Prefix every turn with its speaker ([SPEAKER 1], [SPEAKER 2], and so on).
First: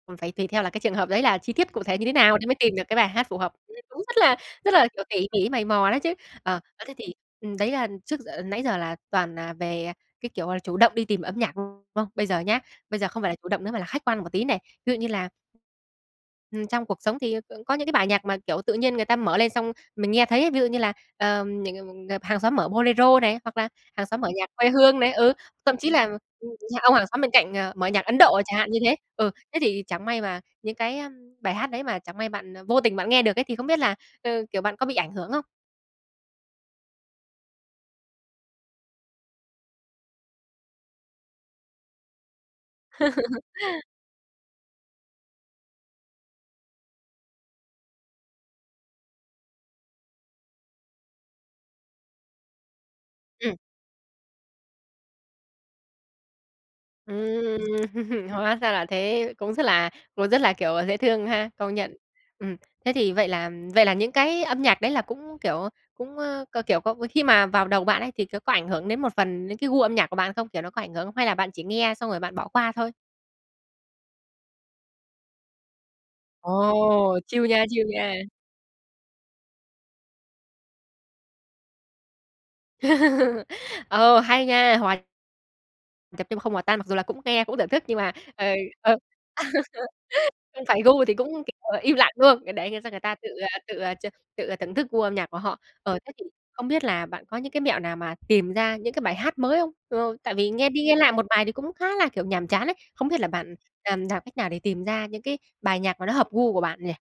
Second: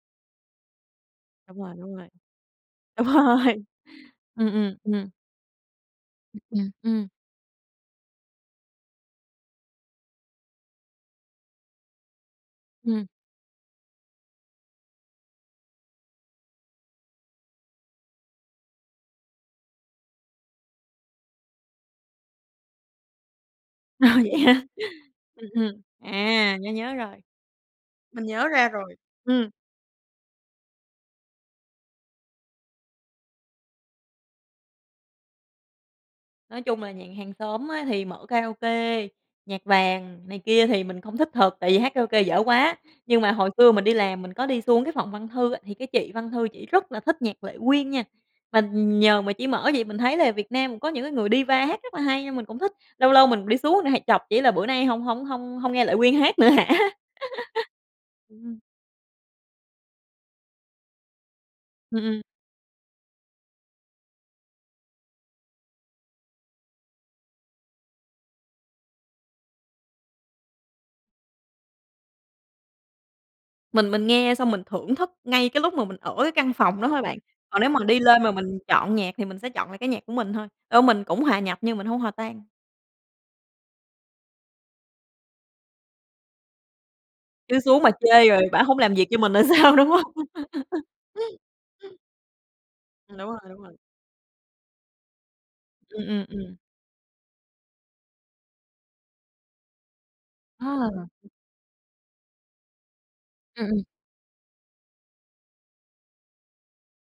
[SPEAKER 1] Còn phải tùy theo là cái trường hợp đấy là chi
[SPEAKER 2] Đúng
[SPEAKER 1] tiết
[SPEAKER 2] rồi,
[SPEAKER 1] cụ
[SPEAKER 2] đúng
[SPEAKER 1] thể như
[SPEAKER 2] rồi.
[SPEAKER 1] thế nào thì mới tìm được cái
[SPEAKER 2] Đúng
[SPEAKER 1] bài hát phù hợp,
[SPEAKER 2] rồi,
[SPEAKER 1] [unintelligible] cũng rất là
[SPEAKER 2] ừm,
[SPEAKER 1] rất
[SPEAKER 2] ừm,
[SPEAKER 1] là, kiểu,
[SPEAKER 2] ừm.
[SPEAKER 1] tỉ mỉ mày mò đấy chứ. Ờ,
[SPEAKER 2] Ừm,
[SPEAKER 1] ơ, thế
[SPEAKER 2] ưm.
[SPEAKER 1] thì, ừm, đấy là trước giờ nãy giờ là toàn, à, về cái, kiểu, là chủ động đi tìm âm nhạc không? Bây giờ nhá, bây
[SPEAKER 2] Ừm.
[SPEAKER 1] giờ không phải là chủ động nữa mà là khách quan một tí này. Ví dụ như là Ừm, trong cuộc sống thì c có những cái bài nhạc mà, kiểu, tự nhiên người ta mở lên xong mình nghe thấy ví dụ như là, ờ, [unintelligible] ờ, hàng xóm mở bolero này, hoặc là hàng
[SPEAKER 2] Ồ,
[SPEAKER 1] xóm mở
[SPEAKER 2] vậy
[SPEAKER 1] nhạc
[SPEAKER 2] hả?
[SPEAKER 1] quê hương này, ừ,
[SPEAKER 2] Ừm,
[SPEAKER 1] thậm
[SPEAKER 2] ừm,
[SPEAKER 1] chí là
[SPEAKER 2] à, nhớ
[SPEAKER 1] [unintelligible] ông
[SPEAKER 2] nhớ
[SPEAKER 1] hàng
[SPEAKER 2] rồi.
[SPEAKER 1] xóm bên cạnh, ờ, mở nhạc Ấn
[SPEAKER 2] Mình
[SPEAKER 1] Độ
[SPEAKER 2] nhớ
[SPEAKER 1] chẳng
[SPEAKER 2] ra
[SPEAKER 1] hạn như thế.
[SPEAKER 2] rồi,
[SPEAKER 1] Ừ,
[SPEAKER 2] ừm.
[SPEAKER 1] thế thì chẳng may mà những cái, a, bài hát đấy mà chẳng may bạn, à, vô tình bạn nghe được ấy thì không biết là, ờ, kiểu, bạn có bị ảnh hưởng không?
[SPEAKER 2] Nói chung là nhà hàng xóm á thì mở karaoke, nhạc vàng này kia thì mình không thích thật tại vì hát karaoke dở quá, nhưng mà hồi xưa mình đi làm mình có đi xuống cái phòng văn thư á thì cái chị văn thư chị rất là thích nhạc Lệ Quyên nha. Mà nhờ mà chị mở vậy mình thấy là Việt Nam cũng có những cái người diva hát rất là hay nên mình cũng thích, lâu lâu mình
[SPEAKER 1] Ừm.
[SPEAKER 2] đi xuống hay chọc chị là bữa nay hổng hổng hông hông nghe Lệ Quyên hát nữa hả?
[SPEAKER 1] Ừm, hóa
[SPEAKER 2] Ừm.
[SPEAKER 1] ra là thế cũng rất là cũng rất là, kiểu, dễ thương ha, công nhận.
[SPEAKER 2] Ừm, ừm.
[SPEAKER 1] Ừm. Thế thì vậy là vậy là những cái âm nhạc đấy là cũng, kiểu, ơ, cũng, ơ, k kiểu có khi mà vào đầu bạn ấy thì có có ảnh hưởng đến một phần đến cái gu âm nhạc của bạn không? Kiểu, nó có ảnh hưởng? Hay là bạn chỉ nghe xong rồi bạn bỏ qua thôi?
[SPEAKER 2] Mình mình nghe xong mình thưởng thức ngay cái lúc mà mình ở cái căn phòng đó thôi bạn.
[SPEAKER 1] Ồ, chill
[SPEAKER 2] Còn
[SPEAKER 1] nha,
[SPEAKER 2] nếu mà
[SPEAKER 1] chill
[SPEAKER 2] đi
[SPEAKER 1] nha.
[SPEAKER 2] lên mà mình chọn nhạc thì mình sẽ chọn lại cái nhạc của mình thôi, ô, mình cũng hòa nhập nhưng mình hông hòa tan.
[SPEAKER 1] Ờ, hay nha, hoà nhập nhưng không hòa tan, mặc dù là cũng nghe cũng
[SPEAKER 2] Cứ
[SPEAKER 1] thưởng thức
[SPEAKER 2] xuống mà
[SPEAKER 1] nhưng mà,
[SPEAKER 2] chê rồi
[SPEAKER 1] ờ,
[SPEAKER 2] bả hông làm
[SPEAKER 1] ờ.
[SPEAKER 2] việc cho mình rồi sao, đúng hông?
[SPEAKER 1] Không phải gu thì cũng, kiểu, im lặng, đúng không? Ờ, để, ờ, cho người ta
[SPEAKER 2] Ừm,
[SPEAKER 1] tự,
[SPEAKER 2] đúng rồi,
[SPEAKER 1] à,
[SPEAKER 2] đúng rồi.
[SPEAKER 1] tự, à, ch tự, à, thưởng thức gu âm nhạc của họ. Ờ,
[SPEAKER 2] Ừm,
[SPEAKER 1] thế thì
[SPEAKER 2] ừm, ừm.
[SPEAKER 1] không biết là bạn có những cái mẹo nào mà tìm ra những cái bài hát mới không? Ờ, tại vì
[SPEAKER 2] Ờ.
[SPEAKER 1] nghe đi nghe lại một bài thì cũng khá là, kiểu, nhàm chán ấy. Không biết là bạn,
[SPEAKER 2] Ừm, ừm.
[SPEAKER 1] à, làm cách nào để tìm ra những cái bài nhạc mà nó hợp gu của bạn nhỉ?